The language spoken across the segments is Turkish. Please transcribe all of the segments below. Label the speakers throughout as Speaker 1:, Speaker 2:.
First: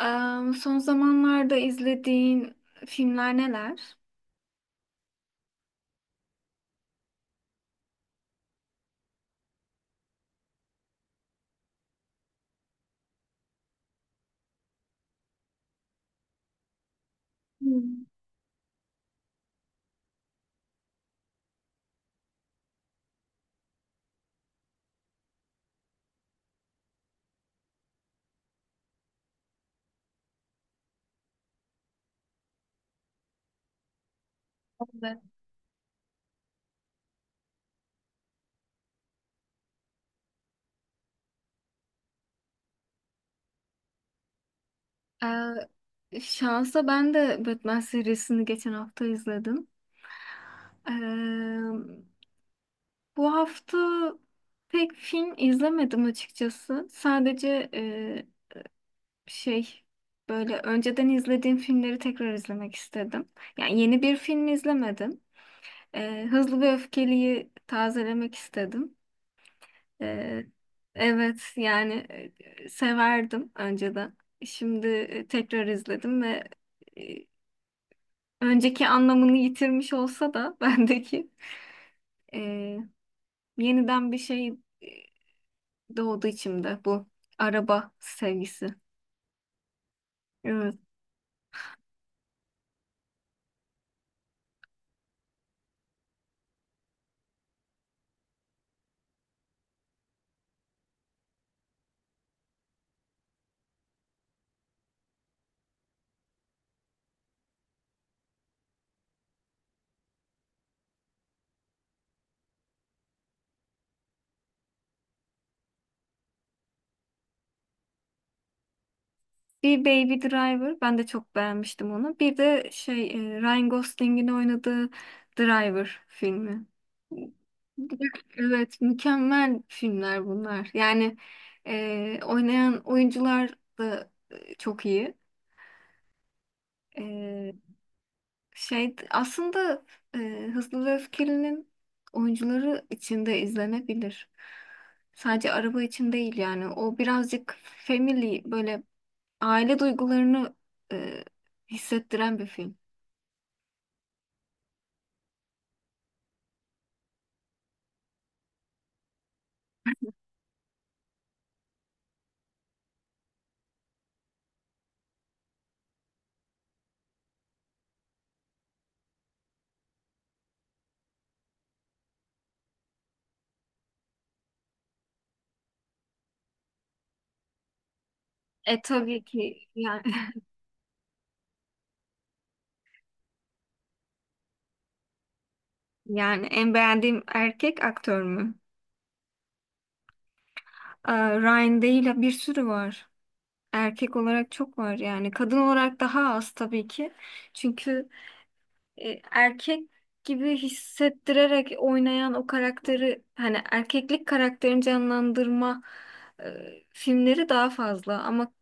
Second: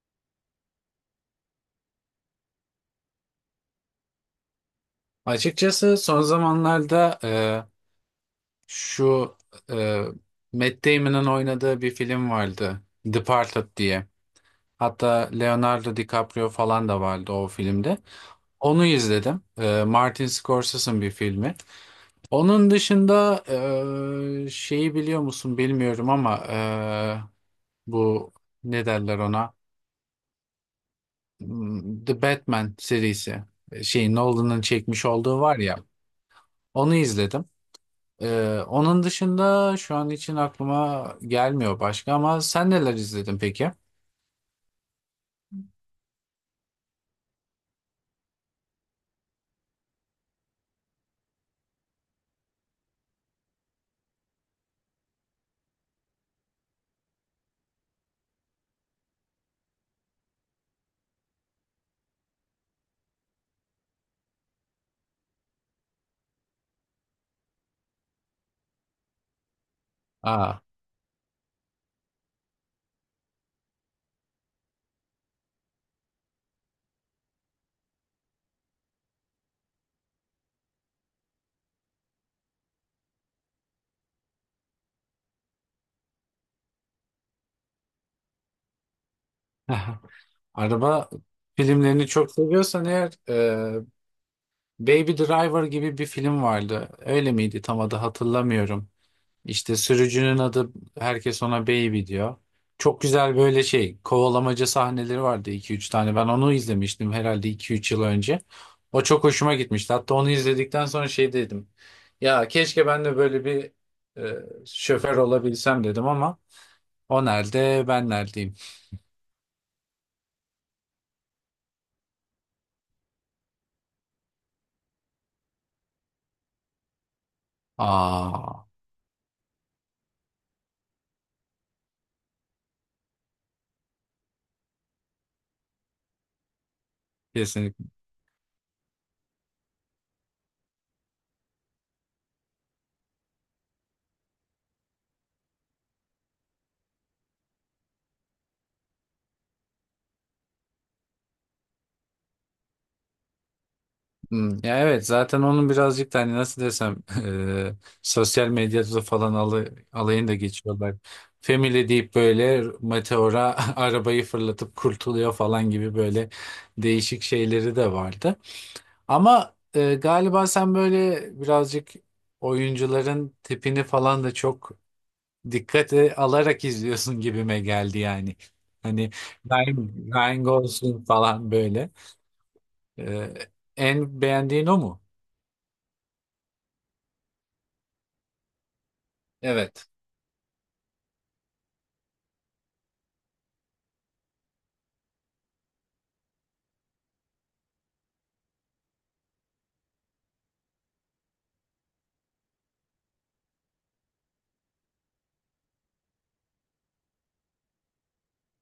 Speaker 1: Son zamanlarda izlediğin filmler neler?
Speaker 2: Açıkçası son zamanlarda şu e, Matt Damon'ın oynadığı bir film vardı. Departed diye. Hatta Leonardo DiCaprio falan da vardı o filmde.
Speaker 1: Hmm,
Speaker 2: Onu izledim. Martin Scorsese'ın bir filmi. Onun dışında şeyi biliyor musun bilmiyorum ama bu ne derler ona? The Batman serisi. Şey Nolan'ın çekmiş
Speaker 1: evet.
Speaker 2: olduğu var ya. Onu izledim. Onun dışında şu an için aklıma gelmiyor başka ama sen neler izledin peki?
Speaker 1: Şansa ben de Batman serisini geçen hafta izledim. Eee, Bu hafta pek film izlemedim açıkçası. Sadece şey, böyle önceden izlediğim filmleri tekrar izlemek istedim. Yani yeni bir film izlemedim. Hızlı ve Öfkeli'yi tazelemek istedim. Ee,
Speaker 2: Aa,
Speaker 1: evet yani, severdim önceden. Şimdi tekrar izledim ve e, önceki anlamını yitirmiş olsa da bendeki, e, yeniden bir şey, e, doğdu içimde bu araba sevgisi. Evet.
Speaker 2: araba filmlerini çok seviyorsan eğer Baby Driver gibi bir film vardı. Öyle miydi? Tam adı hatırlamıyorum. İşte sürücünün adı herkes ona Baby diyor. Çok güzel böyle şey kovalamaca sahneleri vardı iki üç tane. Ben onu izlemiştim herhalde iki üç yıl önce. O çok hoşuma gitmişti. Hatta onu izledikten sonra şey dedim. Ya keşke ben de böyle bir şoför olabilsem dedim ama o nerede ben neredeyim?
Speaker 1: Bir Baby Driver, ben de çok beğenmiştim onu. Bir de şey, Ryan Gosling'in oynadığı Driver filmi.
Speaker 2: Aa.
Speaker 1: Evet, mükemmel filmler bunlar. Yani oynayan oyuncular da çok iyi. E, Şey aslında, Hızlı ve Öfkeli'nin oyuncuları için de izlenebilir. Sadece araba için değil yani. O birazcık family, böyle aile duygularını e, hissettiren bir film.
Speaker 2: Ya evet zaten onun birazcık da hani nasıl desem eee, sosyal medyada falan alayını da geçiyorlar. Family deyip böyle meteora arabayı fırlatıp kurtuluyor falan gibi böyle değişik şeyleri de vardı. Ama galiba sen böyle birazcık oyuncuların tipini falan da çok dikkate alarak izliyorsun gibime geldi yani.
Speaker 1: E
Speaker 2: Hani
Speaker 1: tabii ki yani.
Speaker 2: Ryan Gosling falan böyle. Eee, en beğendiğin o mu?
Speaker 1: Yani en beğendiğim erkek aktör mü?
Speaker 2: Evet.
Speaker 1: Aa, Ryan değil, bir sürü var. Erkek olarak çok var yani. Kadın olarak daha az tabii ki. Çünkü erkek gibi hissettirerek oynayan o karakteri, hani erkeklik karakterini canlandırma filmleri daha fazla ama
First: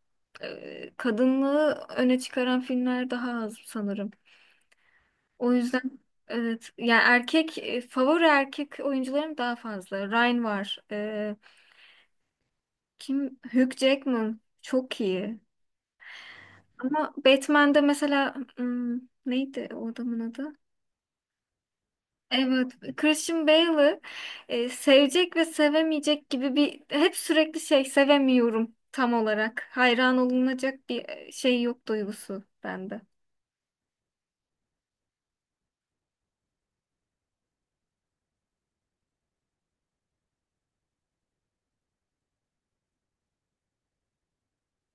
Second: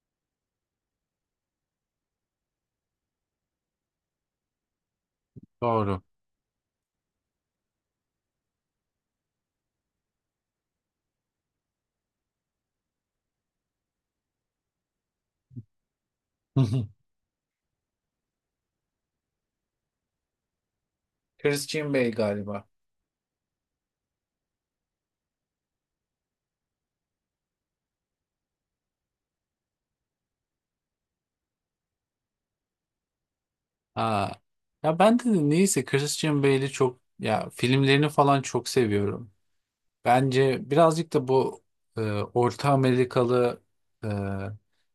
Speaker 1: kadınlığı öne çıkaran filmler daha az sanırım. O yüzden
Speaker 2: Doğru.
Speaker 1: evet yani, erkek favori erkek oyuncularım daha fazla. Ryan var. Kim? Hugh Jackman çok iyi. Ama Batman'de mesela, hmm, neydi o adamın adı?
Speaker 2: Christian Bale galiba.
Speaker 1: Evet, Christian Bale'ı sevecek ve sevemeyecek gibi bir hep sürekli şey, sevemiyorum tam olarak. Hayran olunacak bir şey yok duygusu bende.
Speaker 2: Aa, ya ben de neyse Christian Bale'i çok ya filmlerini falan çok seviyorum. Bence birazcık da bu Orta Amerikalı e,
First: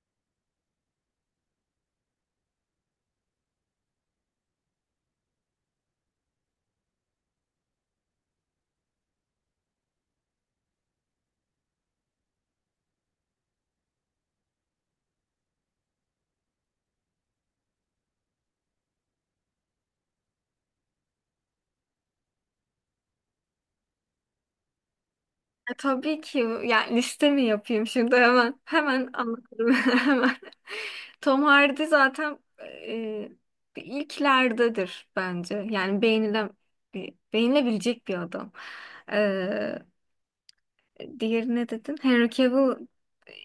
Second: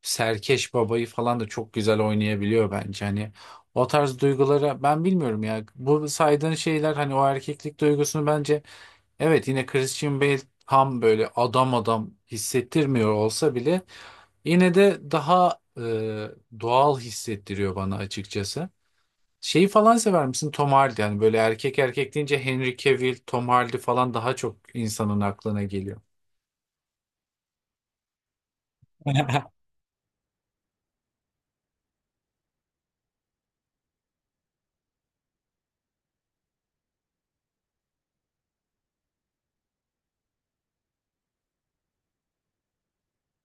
Speaker 2: serkeş babayı falan da çok güzel oynayabiliyor bence. Hani o tarz duygulara ben bilmiyorum ya. Bu saydığın şeyler hani o erkeklik duygusunu bence evet yine Christian Bale tam böyle adam adam hissettirmiyor olsa bile yine de daha doğal hissettiriyor bana açıkçası. Şeyi falan sever misin? Tom Hardy. Yani böyle erkek erkek deyince Henry Cavill, Tom Hardy falan daha çok insanın aklına geliyor.
Speaker 1: Tabii ki yani, liste mi yapayım şimdi? Hemen hemen anlatırım hemen. Tom Hardy zaten e, ilklerdedir bence. Yani beğenilen, beğenilebilecek bir adam. Diğeri ne dedin? Henry Cavill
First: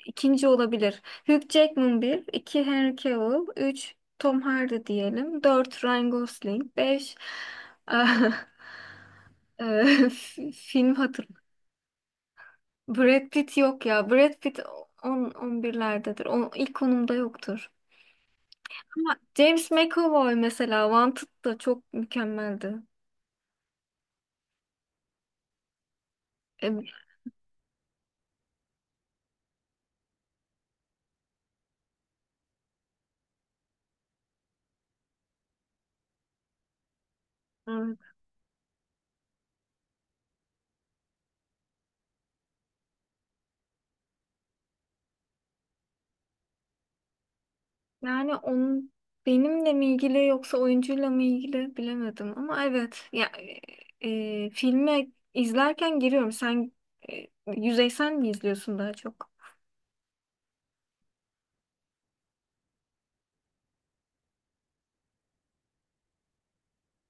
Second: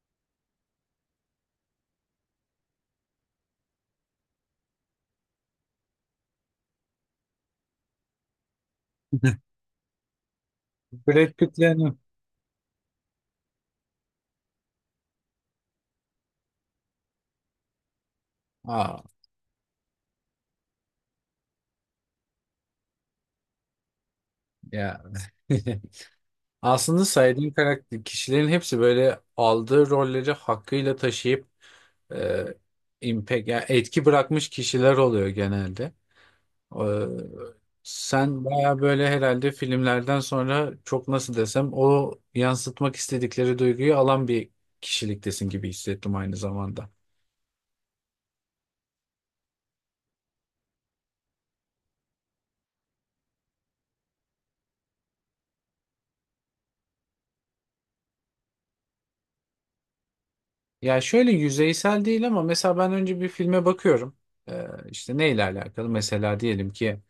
Speaker 1: ikinci olabilir. Hugh Jackman bir, iki Henry Cavill, üç Tom Hardy diyelim, dört Ryan Gosling, beş ah, eh, film hatır.
Speaker 2: Brad Pitt'le hanım.
Speaker 1: Brad Pitt yok ya. Brad Pitt on on birlerdedir, o ilk konumda yoktur.
Speaker 2: Aa,
Speaker 1: Ama James McAvoy mesela, Wanted da çok mükemmeldi.
Speaker 2: ya.
Speaker 1: E,
Speaker 2: Aslında saydığım karakter kişilerin hepsi böyle aldığı rolleri hakkıyla taşıyıp e, impact, yani etki bırakmış kişiler oluyor genelde. Ee,
Speaker 1: Evet.
Speaker 2: sen baya böyle herhalde filmlerden sonra çok nasıl desem o yansıtmak istedikleri duyguyu alan bir kişiliktesin gibi hissettim aynı zamanda.
Speaker 1: Yani onun benimle mi ilgili yoksa oyuncuyla mı ilgili bilemedim ama evet ya, e, filme izlerken giriyorum. Sen e, yüzeysel mi izliyorsun daha çok?
Speaker 2: Ya şöyle yüzeysel değil ama mesela ben önce bir filme bakıyorum. İşte neyle alakalı? Mesela diyelim ki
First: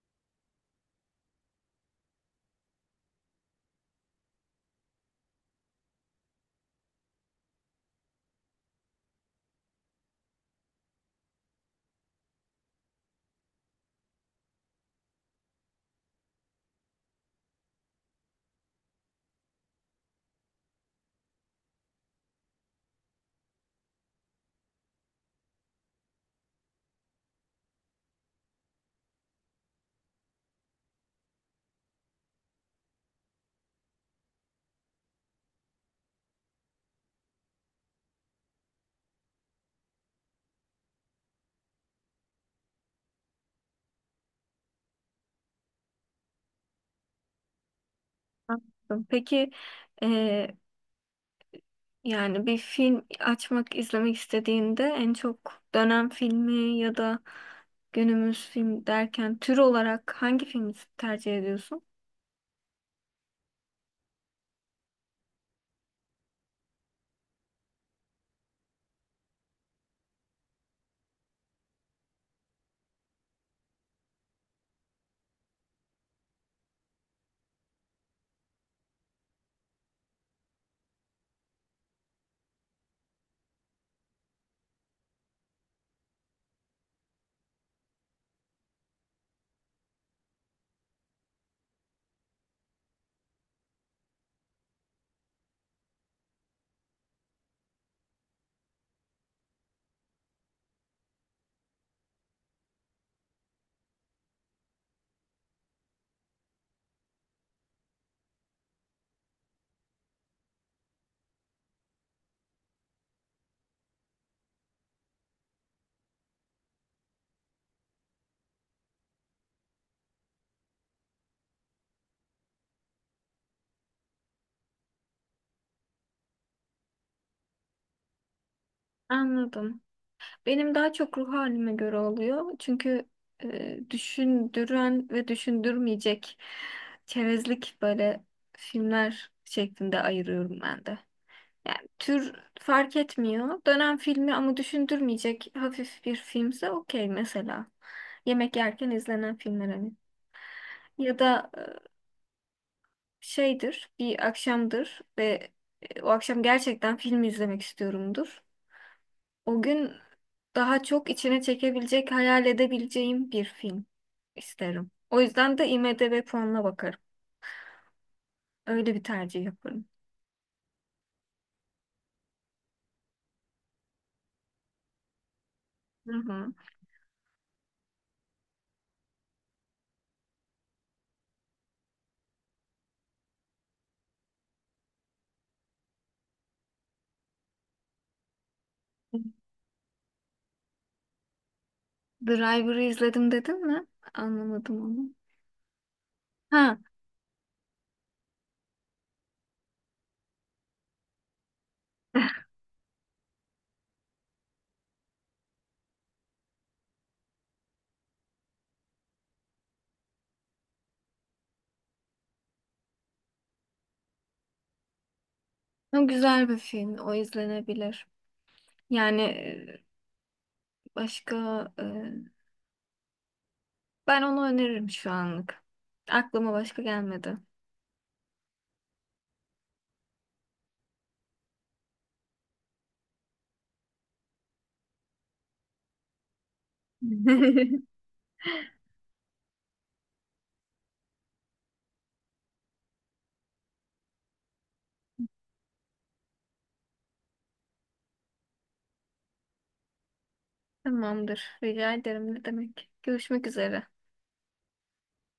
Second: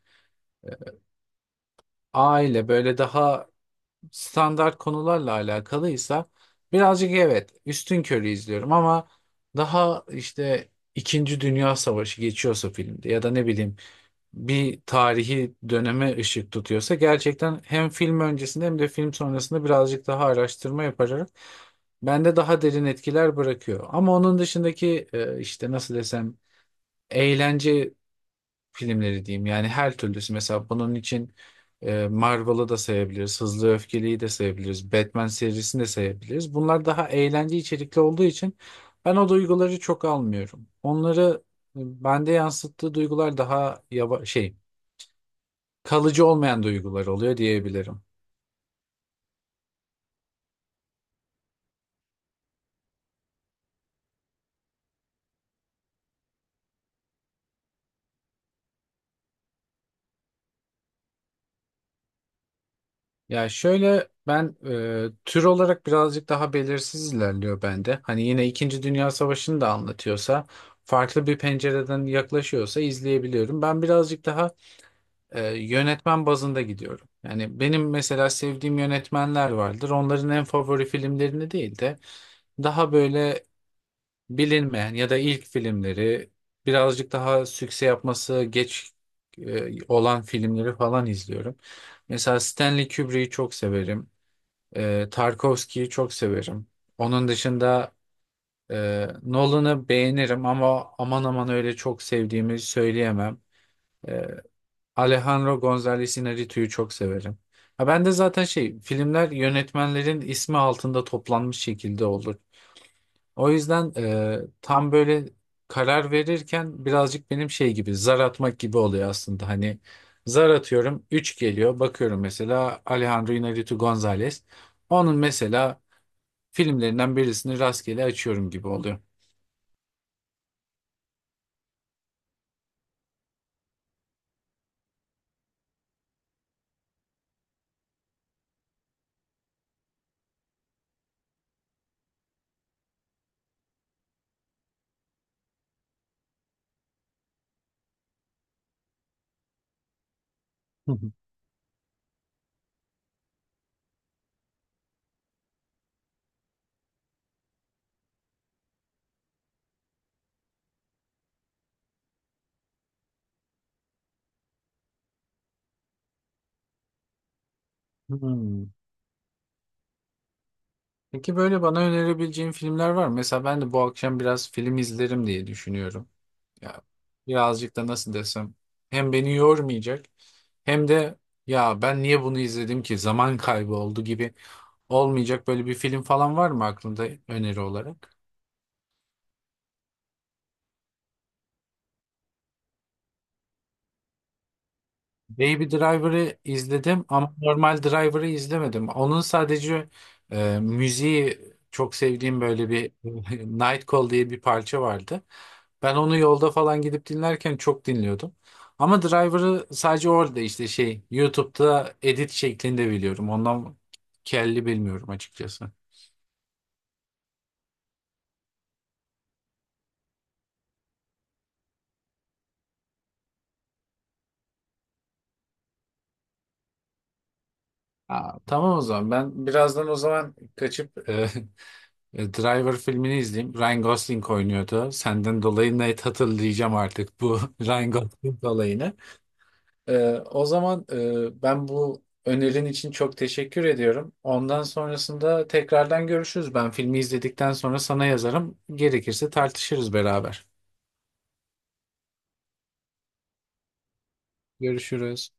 Speaker 2: aile böyle daha standart konularla alakalıysa birazcık evet üstünkörü izliyorum ama daha işte İkinci Dünya Savaşı geçiyorsa filmde ya da ne bileyim bir tarihi döneme ışık tutuyorsa gerçekten hem film öncesinde hem de film sonrasında birazcık daha araştırma yaparak bende daha derin etkiler bırakıyor. Ama onun dışındaki işte nasıl desem eğlence filmleri diyeyim. Yani her türlüsü. Mesela bunun için Marvel'ı da sayabiliriz. Hızlı ve Öfkeli'yi de sayabiliriz. Batman serisini de sayabiliriz. Bunlar daha eğlence içerikli olduğu için ben o duyguları çok almıyorum. Onları bende yansıttığı duygular daha şey kalıcı olmayan duygular oluyor diyebilirim.
Speaker 1: Anladım. Peki, e, yani bir film açmak, izlemek istediğinde en çok dönem filmi ya da günümüz film derken tür olarak hangi filmi tercih ediyorsun?
Speaker 2: Ya şöyle ben tür olarak birazcık daha belirsiz ilerliyor bende. Hani yine İkinci Dünya Savaşı'nı da anlatıyorsa, farklı bir pencereden yaklaşıyorsa izleyebiliyorum. Ben birazcık daha yönetmen bazında gidiyorum. Yani benim mesela sevdiğim yönetmenler vardır. Onların en favori filmlerini değil de daha böyle bilinmeyen ya da ilk filmleri birazcık daha sükse yapması geç olan filmleri falan izliyorum. Mesela Stanley Kubrick'i çok severim. Tarkovski'yi çok severim. Onun dışında Nolan'ı beğenirim ama aman aman öyle çok sevdiğimi söyleyemem. E, Alejandro González Iñárritu'yu çok severim. Ha, ben de zaten şey filmler yönetmenlerin ismi altında toplanmış şekilde olur. O yüzden tam böyle karar verirken birazcık benim şey gibi zar atmak gibi oluyor aslında. Hani zar atıyorum 3 geliyor bakıyorum mesela Alejandro Iñárritu González. Onun mesela filmlerinden birisini rastgele açıyorum gibi oluyor.
Speaker 1: Anladım. Benim daha çok ruh halime göre oluyor. Çünkü düşündüren ve düşündürmeyecek, çerezlik böyle filmler şeklinde ayırıyorum ben de. Yani tür fark etmiyor. Dönem filmi ama düşündürmeyecek hafif bir filmse okey mesela. Yemek yerken izlenen filmler hani.
Speaker 2: Hı hı.
Speaker 1: Ya da şeydir, bir akşamdır ve o akşam gerçekten film izlemek istiyorumdur. O gün daha çok içine çekebilecek, hayal edebileceğim bir film isterim. O yüzden de IMDb puanına bakarım.
Speaker 2: Hmm.
Speaker 1: Öyle bir tercih yaparım.
Speaker 2: Peki böyle bana önerebileceğin filmler var mı? Mesela ben de bu akşam biraz film izlerim diye düşünüyorum.
Speaker 1: Hı hı.
Speaker 2: Ya birazcık da nasıl desem hem beni yormayacak hem de ya ben niye bunu izledim ki zaman kaybı oldu gibi olmayacak böyle bir film falan var mı aklında öneri olarak?
Speaker 1: Driver'ı izledim dedin mi? Anlamadım onu.
Speaker 2: Baby Driver'ı
Speaker 1: Ha,
Speaker 2: izledim ama normal Driver'ı izlemedim. Onun sadece müziği çok sevdiğim böyle bir Night Call diye bir parça vardı. Ben onu yolda falan gidip dinlerken çok dinliyordum. Ama Driver'ı sadece orada işte şey YouTube'da edit şeklinde biliyorum. Ondan kelli bilmiyorum açıkçası.
Speaker 1: o güzel bir film. O izlenebilir. Yani başka... e, Ben onu öneririm şu anlık. Aklıma başka gelmedi.
Speaker 2: Aa, tamam o zaman ben birazdan o zaman kaçıp Driver filmini izleyeyim. Ryan Gosling oynuyordu. Senden dolayı net hatırlayacağım artık bu Ryan Gosling olayını. O zaman ben bu önerin için çok teşekkür ediyorum. Ondan sonrasında tekrardan görüşürüz. Ben filmi izledikten sonra sana yazarım. Gerekirse tartışırız beraber.
Speaker 1: Tamamdır. Rica ederim. Ne demek? Görüşmek üzere.
Speaker 2: Görüşürüz.